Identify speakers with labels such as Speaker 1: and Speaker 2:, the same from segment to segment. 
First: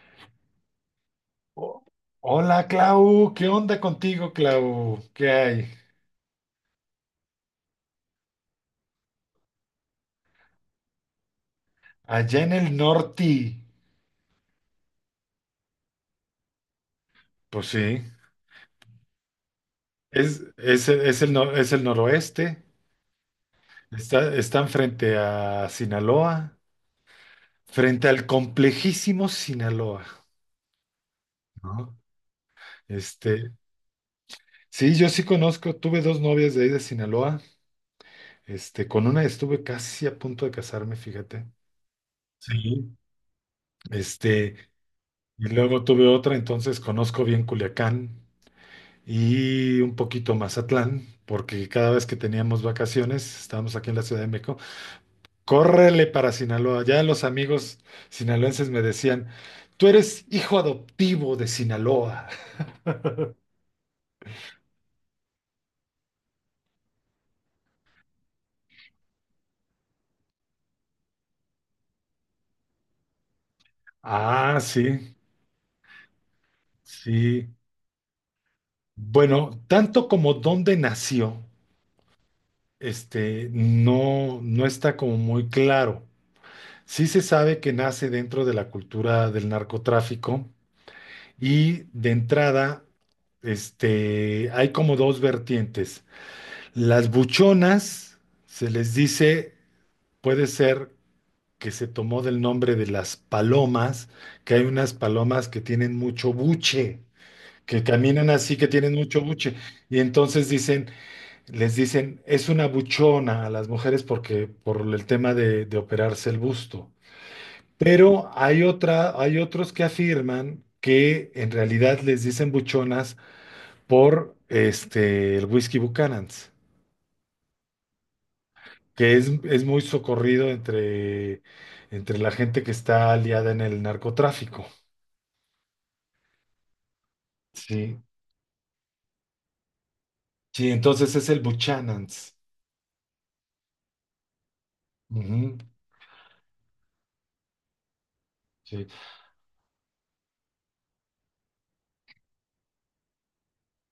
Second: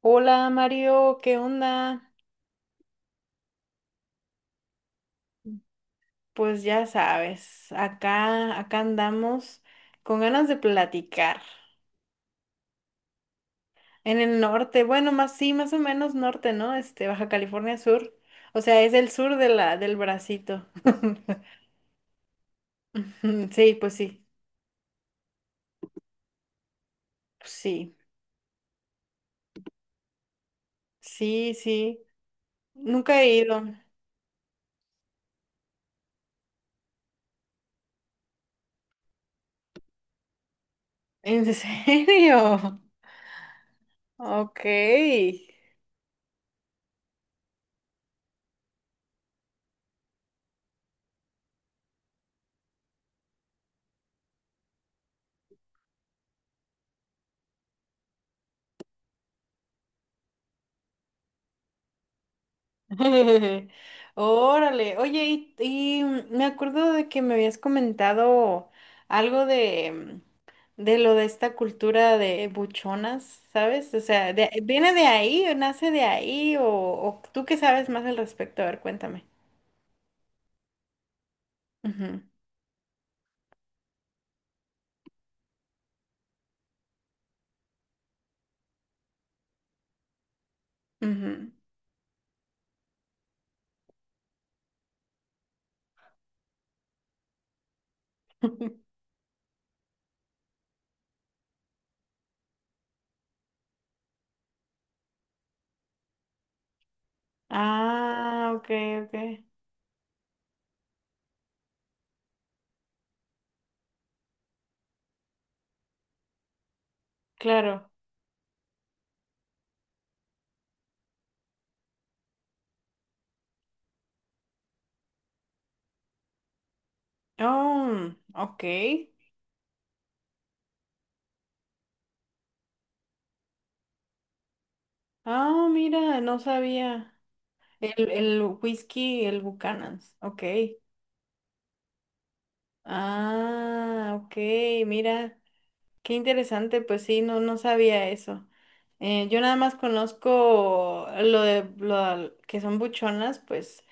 Speaker 1: Hola Mario, ¿qué
Speaker 2: Oh,
Speaker 1: onda?
Speaker 2: hola Clau, ¿qué onda contigo, Clau? ¿Qué hay?
Speaker 1: Pues ya sabes, acá andamos con ganas de platicar.
Speaker 2: Allá en el norte.
Speaker 1: En el norte, bueno, más sí, más o menos norte, ¿no? Baja
Speaker 2: Pues
Speaker 1: California
Speaker 2: sí,
Speaker 1: Sur. O sea, es el sur de la, del bracito.
Speaker 2: es el, nor- es el noroeste.
Speaker 1: Sí, pues sí,
Speaker 2: Están frente a Sinaloa,
Speaker 1: sí,
Speaker 2: frente al complejísimo Sinaloa,
Speaker 1: sí,
Speaker 2: ¿no?
Speaker 1: sí. Nunca he
Speaker 2: Este,
Speaker 1: ido.
Speaker 2: sí, yo sí conozco, tuve dos novias de ahí de Sinaloa. Con una estuve casi a punto de casarme,
Speaker 1: ¿En
Speaker 2: fíjate.
Speaker 1: serio?
Speaker 2: Sí. Este,
Speaker 1: Ok.
Speaker 2: y luego tuve otra, entonces conozco bien Culiacán. Y un poquito Mazatlán, porque cada vez que teníamos vacaciones, estábamos aquí en la Ciudad de México, córrele para Sinaloa. Ya los amigos sinaloenses me decían, tú eres hijo adoptivo de Sinaloa.
Speaker 1: Órale, oye, me acuerdo de que me habías comentado algo de de lo de esta cultura de buchonas, ¿sabes? O sea,
Speaker 2: Ah,
Speaker 1: ¿viene de
Speaker 2: sí,
Speaker 1: ahí o nace de ahí? O, ¿o tú
Speaker 2: sí.
Speaker 1: qué sabes más al respecto? A ver, cuéntame.
Speaker 2: Bueno, tanto como dónde nació,
Speaker 1: Ujú,
Speaker 2: no, no está como muy claro. Sí se sabe que nace dentro de la cultura del narcotráfico.
Speaker 1: ujú.
Speaker 2: Y de entrada, hay como dos vertientes. Las buchonas, se les dice, puede ser que se tomó del nombre de las palomas, que hay unas palomas que tienen mucho buche, que caminan
Speaker 1: Ah,
Speaker 2: así, que
Speaker 1: ok,
Speaker 2: tienen
Speaker 1: ok,
Speaker 2: mucho buche. Y entonces dicen, les dicen, es una buchona a las mujeres porque, por el tema de operarse el busto.
Speaker 1: claro.
Speaker 2: Pero hay otra, hay otros que afirman que en realidad les dicen buchonas por el whisky Buchanan's,
Speaker 1: Oh, ok.
Speaker 2: que es muy socorrido entre la gente que está aliada en el narcotráfico.
Speaker 1: Ah, mira, no sabía.
Speaker 2: Sí,
Speaker 1: El whisky, el Buchanan's, ok.
Speaker 2: sí, entonces es el Buchanan's.
Speaker 1: Ah, ok, mira,
Speaker 2: Ujú,
Speaker 1: qué interesante, pues sí, no, no sabía eso.
Speaker 2: sí,
Speaker 1: Yo nada más conozco lo de lo que son buchonas, pues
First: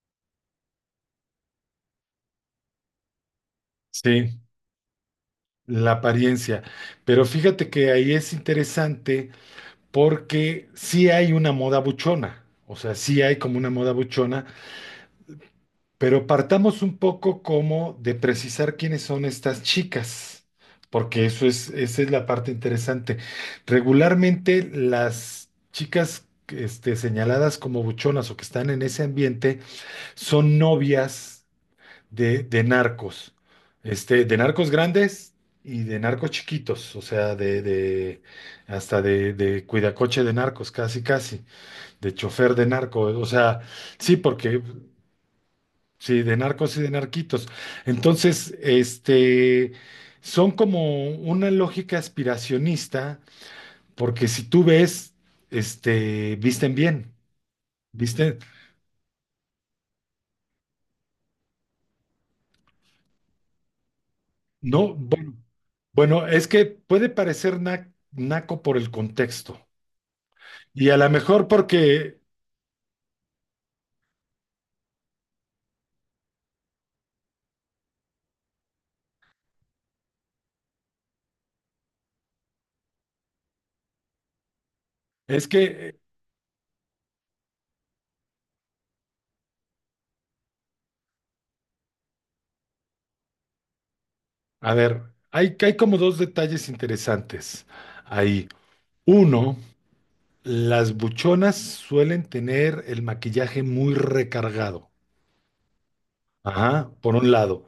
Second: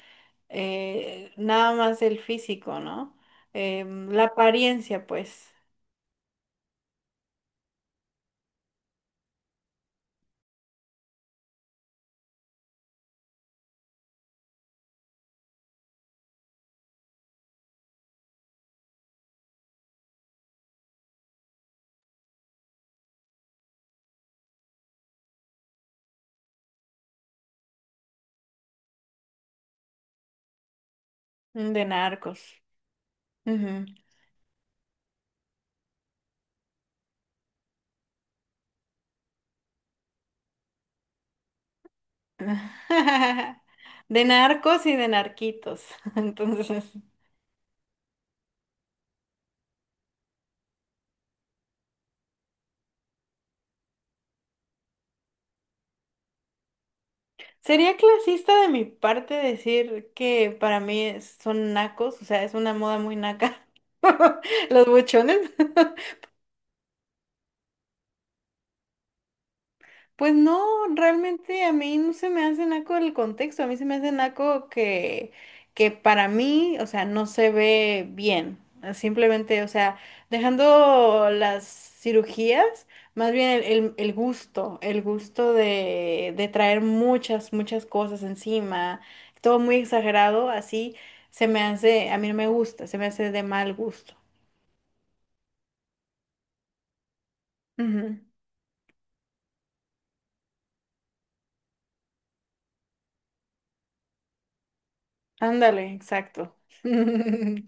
Speaker 1: nada más el físico, ¿no? La
Speaker 2: sí,
Speaker 1: apariencia, pues,
Speaker 2: la apariencia. Pero fíjate que ahí es interesante porque sí hay una moda buchona. O sea, sí hay como una moda buchona. Pero partamos un poco como de precisar quiénes son estas chicas, porque esa es la parte interesante. Regularmente las chicas señaladas como buchonas o que están en ese ambiente son novias
Speaker 1: de
Speaker 2: de,
Speaker 1: narcos.
Speaker 2: de narcos,
Speaker 1: Ujú.
Speaker 2: de narcos grandes y de narcos chiquitos, o sea, de hasta de cuidacoche de narcos, casi casi, de chofer de narco, o sea, sí,
Speaker 1: De
Speaker 2: porque.
Speaker 1: narcos y de narquitos,
Speaker 2: Sí, de narcos y
Speaker 1: entonces.
Speaker 2: de narquitos. Entonces, son como una lógica aspiracionista, porque si tú ves, visten bien,
Speaker 1: Sería
Speaker 2: visten,
Speaker 1: clasista de mi parte decir que para mí son nacos, o sea, es una moda muy naca. Los
Speaker 2: no, bueno,
Speaker 1: buchones.
Speaker 2: bueno, es que puede parecer naco por el contexto.
Speaker 1: Pues no,
Speaker 2: Y a lo mejor
Speaker 1: realmente a mí no
Speaker 2: porque
Speaker 1: se me hace naco el contexto, a mí se me hace naco que para mí, o sea, no se ve bien. Simplemente, o sea, dejando las cirugías, más bien el
Speaker 2: es
Speaker 1: gusto
Speaker 2: que,
Speaker 1: de traer muchas cosas encima, todo muy exagerado, así se me hace, a mí no me gusta, se me hace de mal gusto.
Speaker 2: a ver, hay como dos detalles interesantes
Speaker 1: Ujú,
Speaker 2: ahí. Uno, las buchonas suelen tener el maquillaje muy recargado.
Speaker 1: ándale, exacto.
Speaker 2: Ajá, por un lado.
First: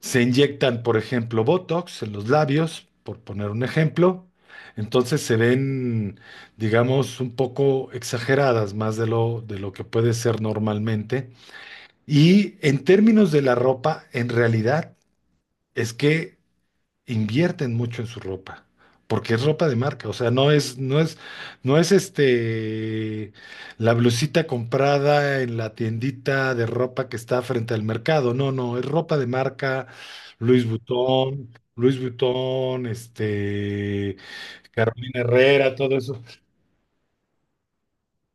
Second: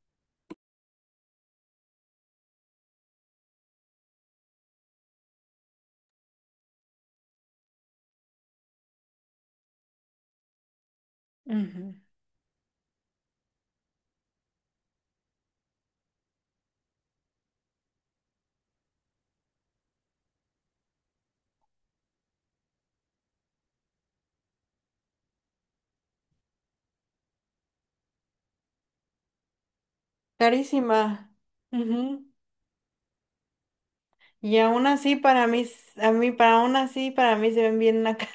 Speaker 2: Se inyectan, por ejemplo, Botox en los labios, por poner un ejemplo. Entonces se ven, digamos, un poco exageradas más de lo que puede ser normalmente.
Speaker 1: Ujú.
Speaker 2: Y en términos de la ropa, en realidad es que invierten mucho en su ropa, porque es ropa de marca, o sea, no es la blusita comprada en la tiendita de ropa que está frente al mercado, no, no, es ropa de marca, Luis
Speaker 1: Carísima.
Speaker 2: Butón, Luis
Speaker 1: Ujú.
Speaker 2: Butón,
Speaker 1: Y aún así
Speaker 2: Carolina
Speaker 1: para mí,
Speaker 2: Herrera, todo
Speaker 1: s- a
Speaker 2: eso.
Speaker 1: mí, para aún así para mí se ven bien nacas.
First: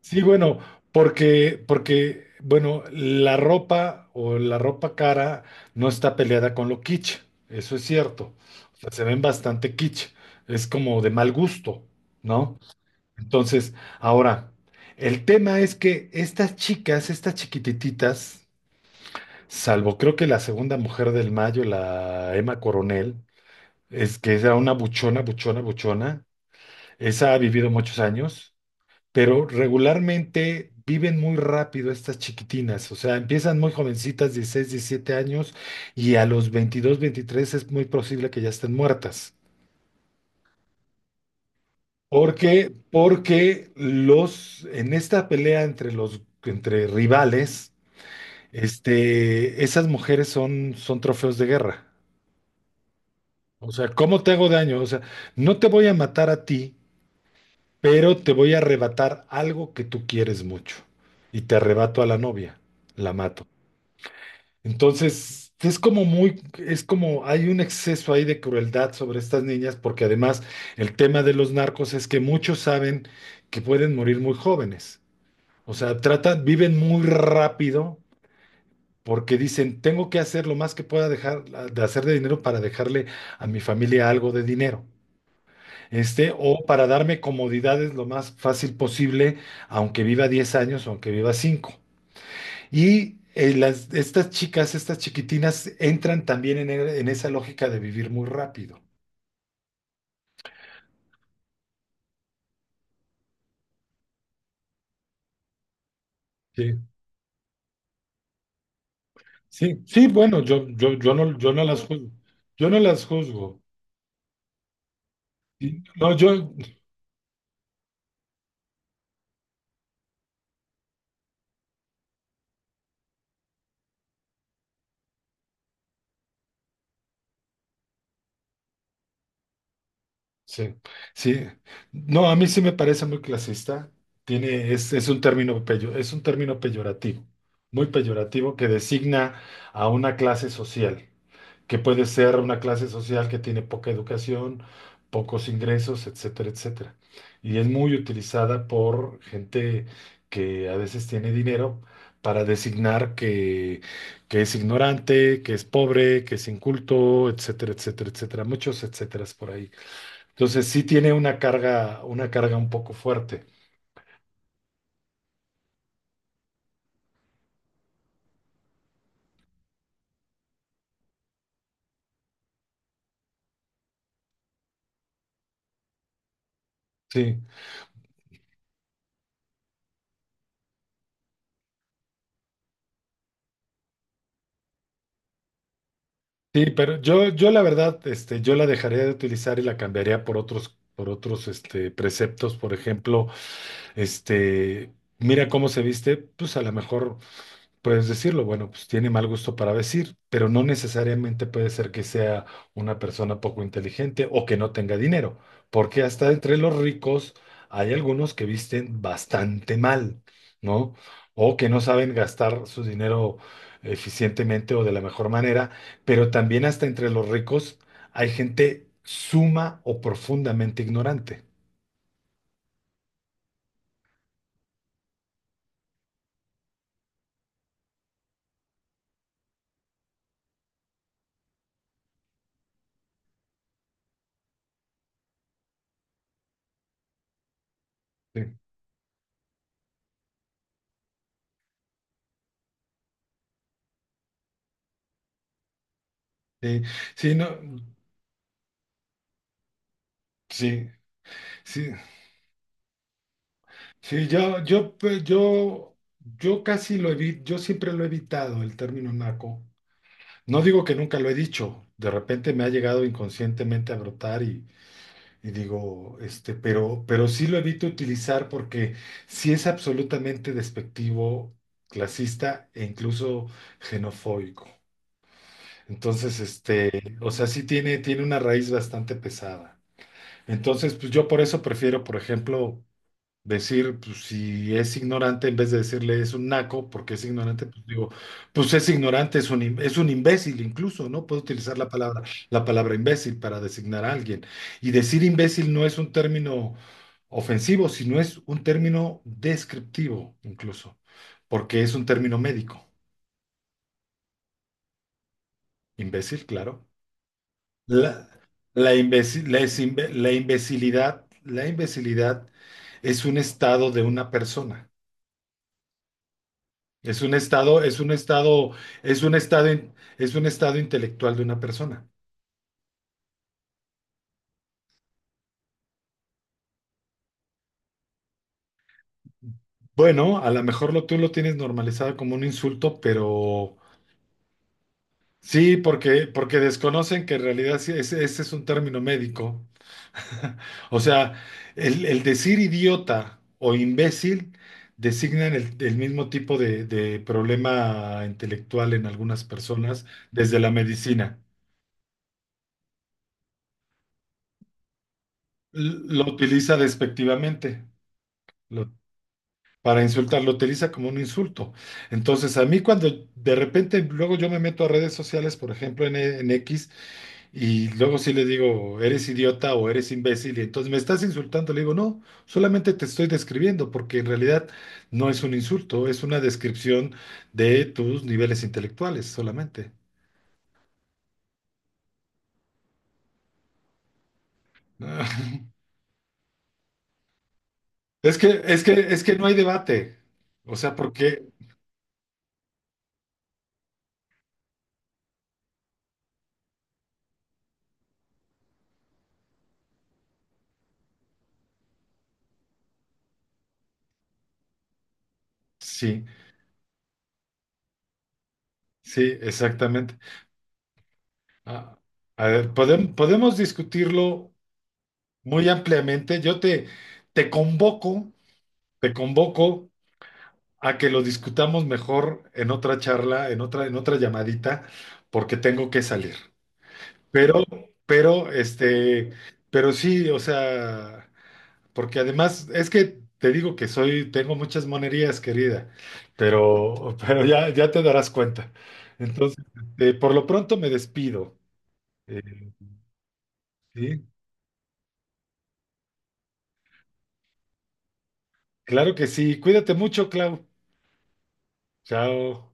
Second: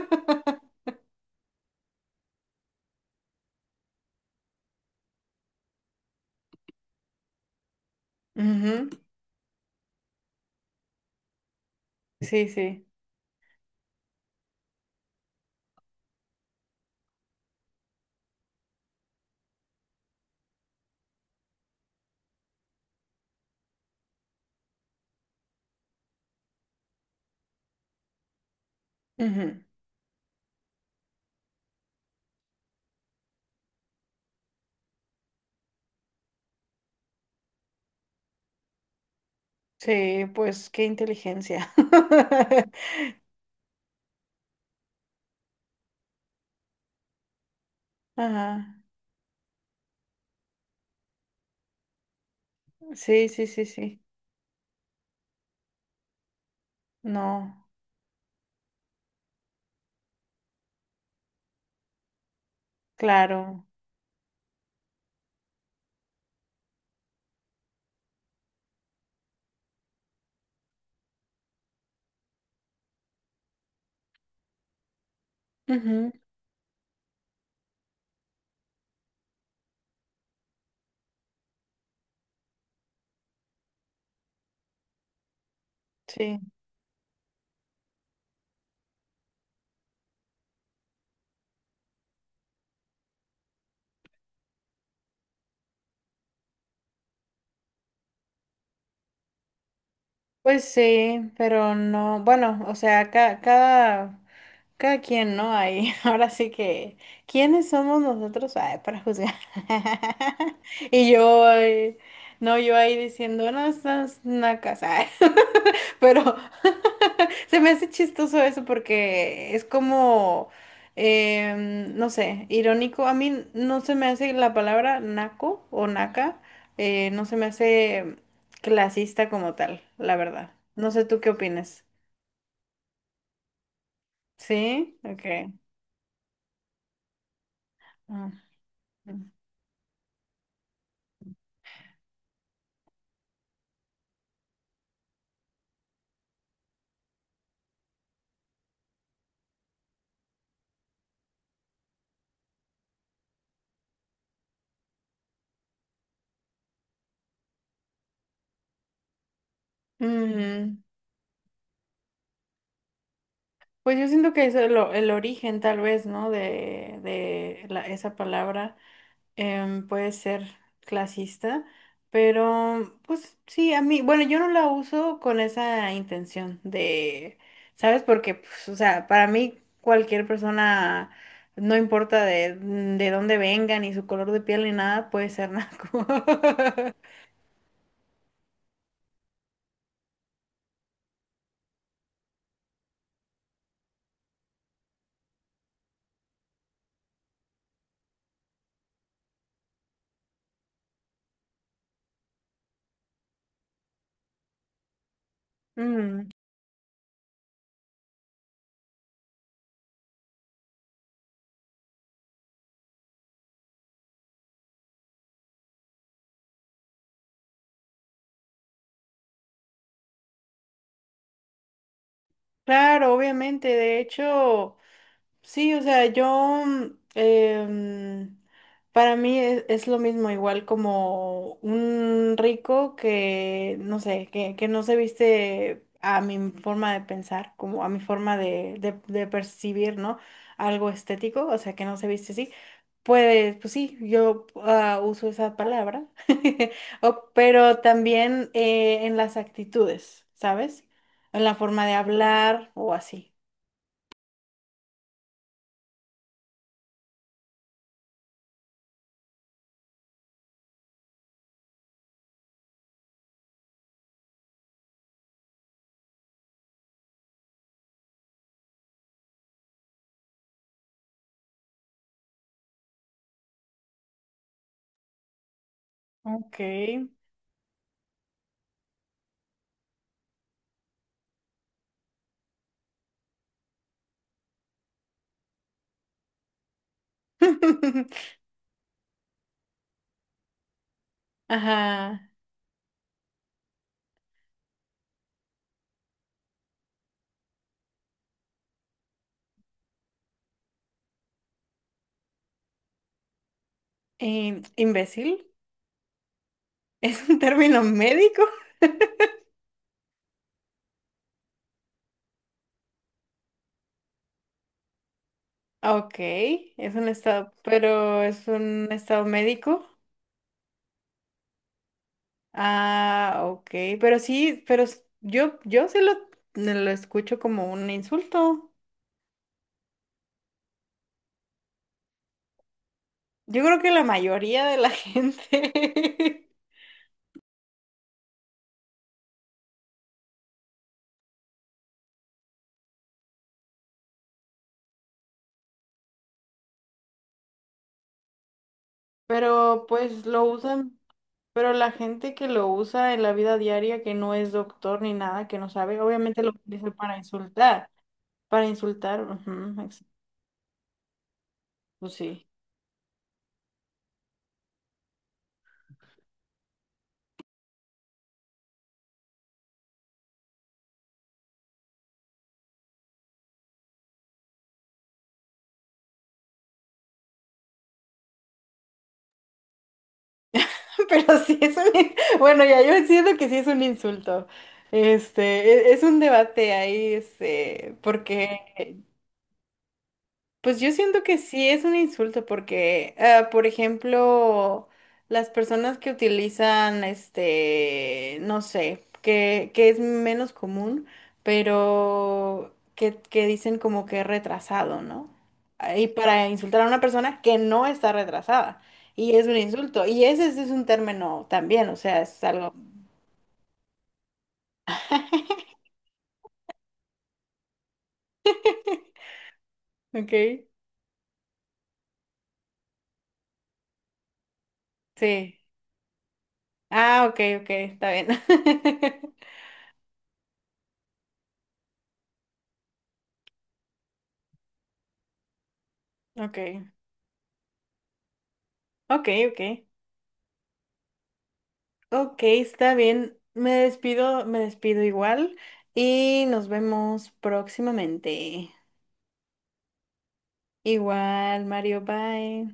Speaker 2: Sí, bueno, bueno, la ropa o la ropa cara no está peleada con lo kitsch, eso es cierto. O
Speaker 1: Ujú,
Speaker 2: sea, se ven bastante kitsch, es como de mal gusto,
Speaker 1: sí,
Speaker 2: ¿no?
Speaker 1: sí.
Speaker 2: Entonces, ahora, el tema es que estas chicas, estas chiquitititas, salvo creo que la segunda mujer del mayo, la Emma Coronel, es que era una buchona, buchona, buchona, esa ha vivido muchos años, pero
Speaker 1: Ujú.
Speaker 2: regularmente viven muy rápido estas chiquitinas, o sea, empiezan muy jovencitas, 16, 17 años, y a los 22, 23 es muy posible que ya estén muertas.
Speaker 1: Sí, pues qué inteligencia.
Speaker 2: porque, Porque en esta pelea entre rivales,
Speaker 1: Ajá.
Speaker 2: esas mujeres son trofeos de guerra.
Speaker 1: Sí, sí, sí,
Speaker 2: O sea,
Speaker 1: sí.
Speaker 2: ¿cómo te hago daño? O sea, no te voy a matar a ti,
Speaker 1: No,
Speaker 2: pero te voy a arrebatar algo que tú quieres mucho. Y te arrebato a la novia, la mato.
Speaker 1: claro.
Speaker 2: Entonces, es como hay un exceso ahí de crueldad sobre estas niñas, porque además el tema de los narcos es que muchos saben que pueden morir muy jóvenes. O sea,
Speaker 1: Ujú,
Speaker 2: tratan, viven muy rápido porque dicen, tengo que hacer lo más que pueda, dejar de hacer de dinero para dejarle a mi familia algo de dinero.
Speaker 1: sí.
Speaker 2: O para darme comodidades lo más fácil posible, aunque viva 10 años o aunque viva 5. Y estas chicas, estas chiquitinas, entran también en esa lógica de vivir muy rápido.
Speaker 1: Pues sí, pero no, bueno, o sea, cada quien, ¿no? Ahí, ahora sí
Speaker 2: Sí,
Speaker 1: que, ¿quiénes somos nosotros, ay, para juzgar?
Speaker 2: sí, sí, bueno, yo, yo,
Speaker 1: Y
Speaker 2: yo no,
Speaker 1: yo,
Speaker 2: yo no las
Speaker 1: ay,
Speaker 2: juzgo.
Speaker 1: no,
Speaker 2: Yo
Speaker 1: yo
Speaker 2: no
Speaker 1: ahí
Speaker 2: las
Speaker 1: diciendo,
Speaker 2: juzgo.
Speaker 1: no, estás nacas, ay.
Speaker 2: Sí, no,
Speaker 1: Pero se me hace chistoso eso porque es como, no sé, irónico. A mí no se me hace la palabra naco o naca, no se me hace clasista como tal, la verdad.
Speaker 2: sí,
Speaker 1: No sé tú qué
Speaker 2: sí.
Speaker 1: opinas.
Speaker 2: No, a mí sí me parece muy clasista. Tiene,
Speaker 1: ¿Sí?
Speaker 2: es un
Speaker 1: Ok.
Speaker 2: término peyo- es un término peyorativo, muy
Speaker 1: Ah,
Speaker 2: peyorativo que designa a una clase social. Que puede ser una clase social que tiene poca educación, pocos ingresos, etcétera, etcétera. Y es muy utilizada por gente que a veces tiene dinero para designar que, es ignorante, que es pobre, que es inculto, etcétera, etcétera, etcétera. Muchos etcéteras por ahí. Entonces
Speaker 1: mm.
Speaker 2: sí tiene una carga un poco fuerte.
Speaker 1: Pues yo siento que es el origen tal vez, ¿no? De esa palabra puede ser clasista, pero pues sí, a mí, bueno, yo no la uso con esa intención de,
Speaker 2: Sí,
Speaker 1: ¿sabes? Porque, pues, o sea, para mí cualquier persona, no importa de dónde venga, ni su color de piel, ni nada, puede ser naco.
Speaker 2: sí, pero yo la verdad, yo la dejaría de utilizar y la cambiaría por otros preceptos, por ejemplo. Este, Mira cómo se viste, pues a lo mejor puedes decirlo, bueno, pues tiene mal gusto para vestir, pero no necesariamente puede ser que sea una persona poco inteligente o que no tenga dinero, porque
Speaker 1: Mm,
Speaker 2: hasta entre los ricos hay algunos que visten bastante mal, ¿no? O que no saben gastar su dinero eficientemente o de la mejor manera, pero también hasta entre los ricos hay gente suma o profundamente ignorante.
Speaker 1: claro, obviamente, de hecho. Sí, o sea, yo, para mí es lo mismo, igual como un rico que, no sé, que no se viste a mi forma de pensar, como a mi forma
Speaker 2: Sí,
Speaker 1: de percibir, ¿no? Algo estético, o sea, que no se viste así. Pues, pues sí, yo uso esa palabra,
Speaker 2: sí, sí, no,
Speaker 1: Pero también en las actitudes, ¿sabes?
Speaker 2: sí.
Speaker 1: En la forma
Speaker 2: Sí,
Speaker 1: de hablar o así.
Speaker 2: sí, yo casi lo evito, yo siempre lo he evitado el término naco. No digo que nunca lo he dicho, de repente me ha llegado inconscientemente a brotar y digo, pero sí lo evito utilizar porque sí es absolutamente despectivo, clasista e incluso xenofóbico. Entonces,
Speaker 1: Ok.
Speaker 2: o sea, sí tiene una raíz bastante pesada. Entonces, pues yo por eso prefiero, por ejemplo, decir, pues si es ignorante, en vez de decirle es un naco, porque es ignorante, pues digo, pues es ignorante, es un imbécil incluso, ¿no? Puedo utilizar la palabra,
Speaker 1: Ajá.
Speaker 2: la palabra imbécil para designar a alguien. Y decir imbécil no es un término ofensivo, sino es un término descriptivo incluso, porque es un término médico.
Speaker 1: ¿Imbécil?
Speaker 2: Imbécil, claro.
Speaker 1: ¿Es un término
Speaker 2: La,
Speaker 1: médico?
Speaker 2: la, imbécil- la es imbe- la La imbecilidad es un estado de una persona.
Speaker 1: Ah, ok, es un
Speaker 2: Es un
Speaker 1: estado,
Speaker 2: estado, es un
Speaker 1: pero es
Speaker 2: estado,
Speaker 1: un
Speaker 2: es
Speaker 1: estado
Speaker 2: un estado,
Speaker 1: médico.
Speaker 2: in- es un estado intelectual de una persona.
Speaker 1: Ah, ok, pero sí, pero yo sí lo escucho como un insulto.
Speaker 2: Bueno, a lo mejor tú lo tienes normalizado como un insulto,
Speaker 1: Yo
Speaker 2: pero
Speaker 1: creo que la mayoría de la
Speaker 2: sí, porque,
Speaker 1: gente,
Speaker 2: porque desconocen que en realidad sí, ese es un término médico. O sea, el decir idiota o imbécil designan el mismo tipo de problema intelectual en algunas
Speaker 1: pero
Speaker 2: personas
Speaker 1: pues lo
Speaker 2: desde la
Speaker 1: usan,
Speaker 2: medicina.
Speaker 1: pero la gente que lo usa en la vida diaria, que no es doctor ni nada, que no sabe,
Speaker 2: Lo
Speaker 1: obviamente lo
Speaker 2: utiliza
Speaker 1: utiliza
Speaker 2: despectivamente.
Speaker 1: para
Speaker 2: Lo
Speaker 1: insultar, ujú,
Speaker 2: para insultar, lo utiliza como un insulto.
Speaker 1: pues sí.
Speaker 2: Entonces, a mí cuando de repente luego yo me meto a redes sociales, por ejemplo en X, y luego sí le digo, eres idiota o eres imbécil, y entonces me estás insultando, le digo, no, solamente te estoy describiendo, porque en realidad no es un insulto, es una descripción de tus niveles intelectuales solamente.
Speaker 1: Pero sí es un bueno, ya yo siento que sí es un insulto. Es un debate ahí, este,
Speaker 2: Es
Speaker 1: porque,
Speaker 2: que, es que, es que no hay debate. O
Speaker 1: pues yo
Speaker 2: sea,
Speaker 1: siento que
Speaker 2: porque
Speaker 1: sí es un insulto, porque, ah, por ejemplo, las personas que utilizan, este, no sé, que es menos común, pero que dicen como que retrasado, ¿no? Ah, y
Speaker 2: sí,
Speaker 1: para insultar a una persona que no está retrasada. Y
Speaker 2: sí,
Speaker 1: es un insulto.
Speaker 2: exactamente.
Speaker 1: Y ese, sí es un término también, o
Speaker 2: Ah,
Speaker 1: sea, es
Speaker 2: a
Speaker 1: algo.
Speaker 2: ver, podemos discutirlo muy ampliamente. Yo te convoco, te convoco
Speaker 1: Ok,
Speaker 2: a que lo discutamos mejor en otra charla, en otra llamadita, porque
Speaker 1: sí.
Speaker 2: tengo que salir.
Speaker 1: Ah, ok,
Speaker 2: Pero,
Speaker 1: ok, está bien.
Speaker 2: pero, este, pero sí, o sea, porque además es que te digo que tengo muchas monerías, querida,
Speaker 1: Ok,
Speaker 2: pero ya, ya te darás cuenta.
Speaker 1: ok, ok.
Speaker 2: Entonces, por lo pronto me despido.
Speaker 1: Ok,
Speaker 2: Eh,
Speaker 1: está bien.
Speaker 2: sí,
Speaker 1: Me despido igual y nos vemos próximamente.
Speaker 2: claro que sí. Cuídate mucho, Clau.
Speaker 1: Igual, Mario, bye.
Speaker 2: Chao.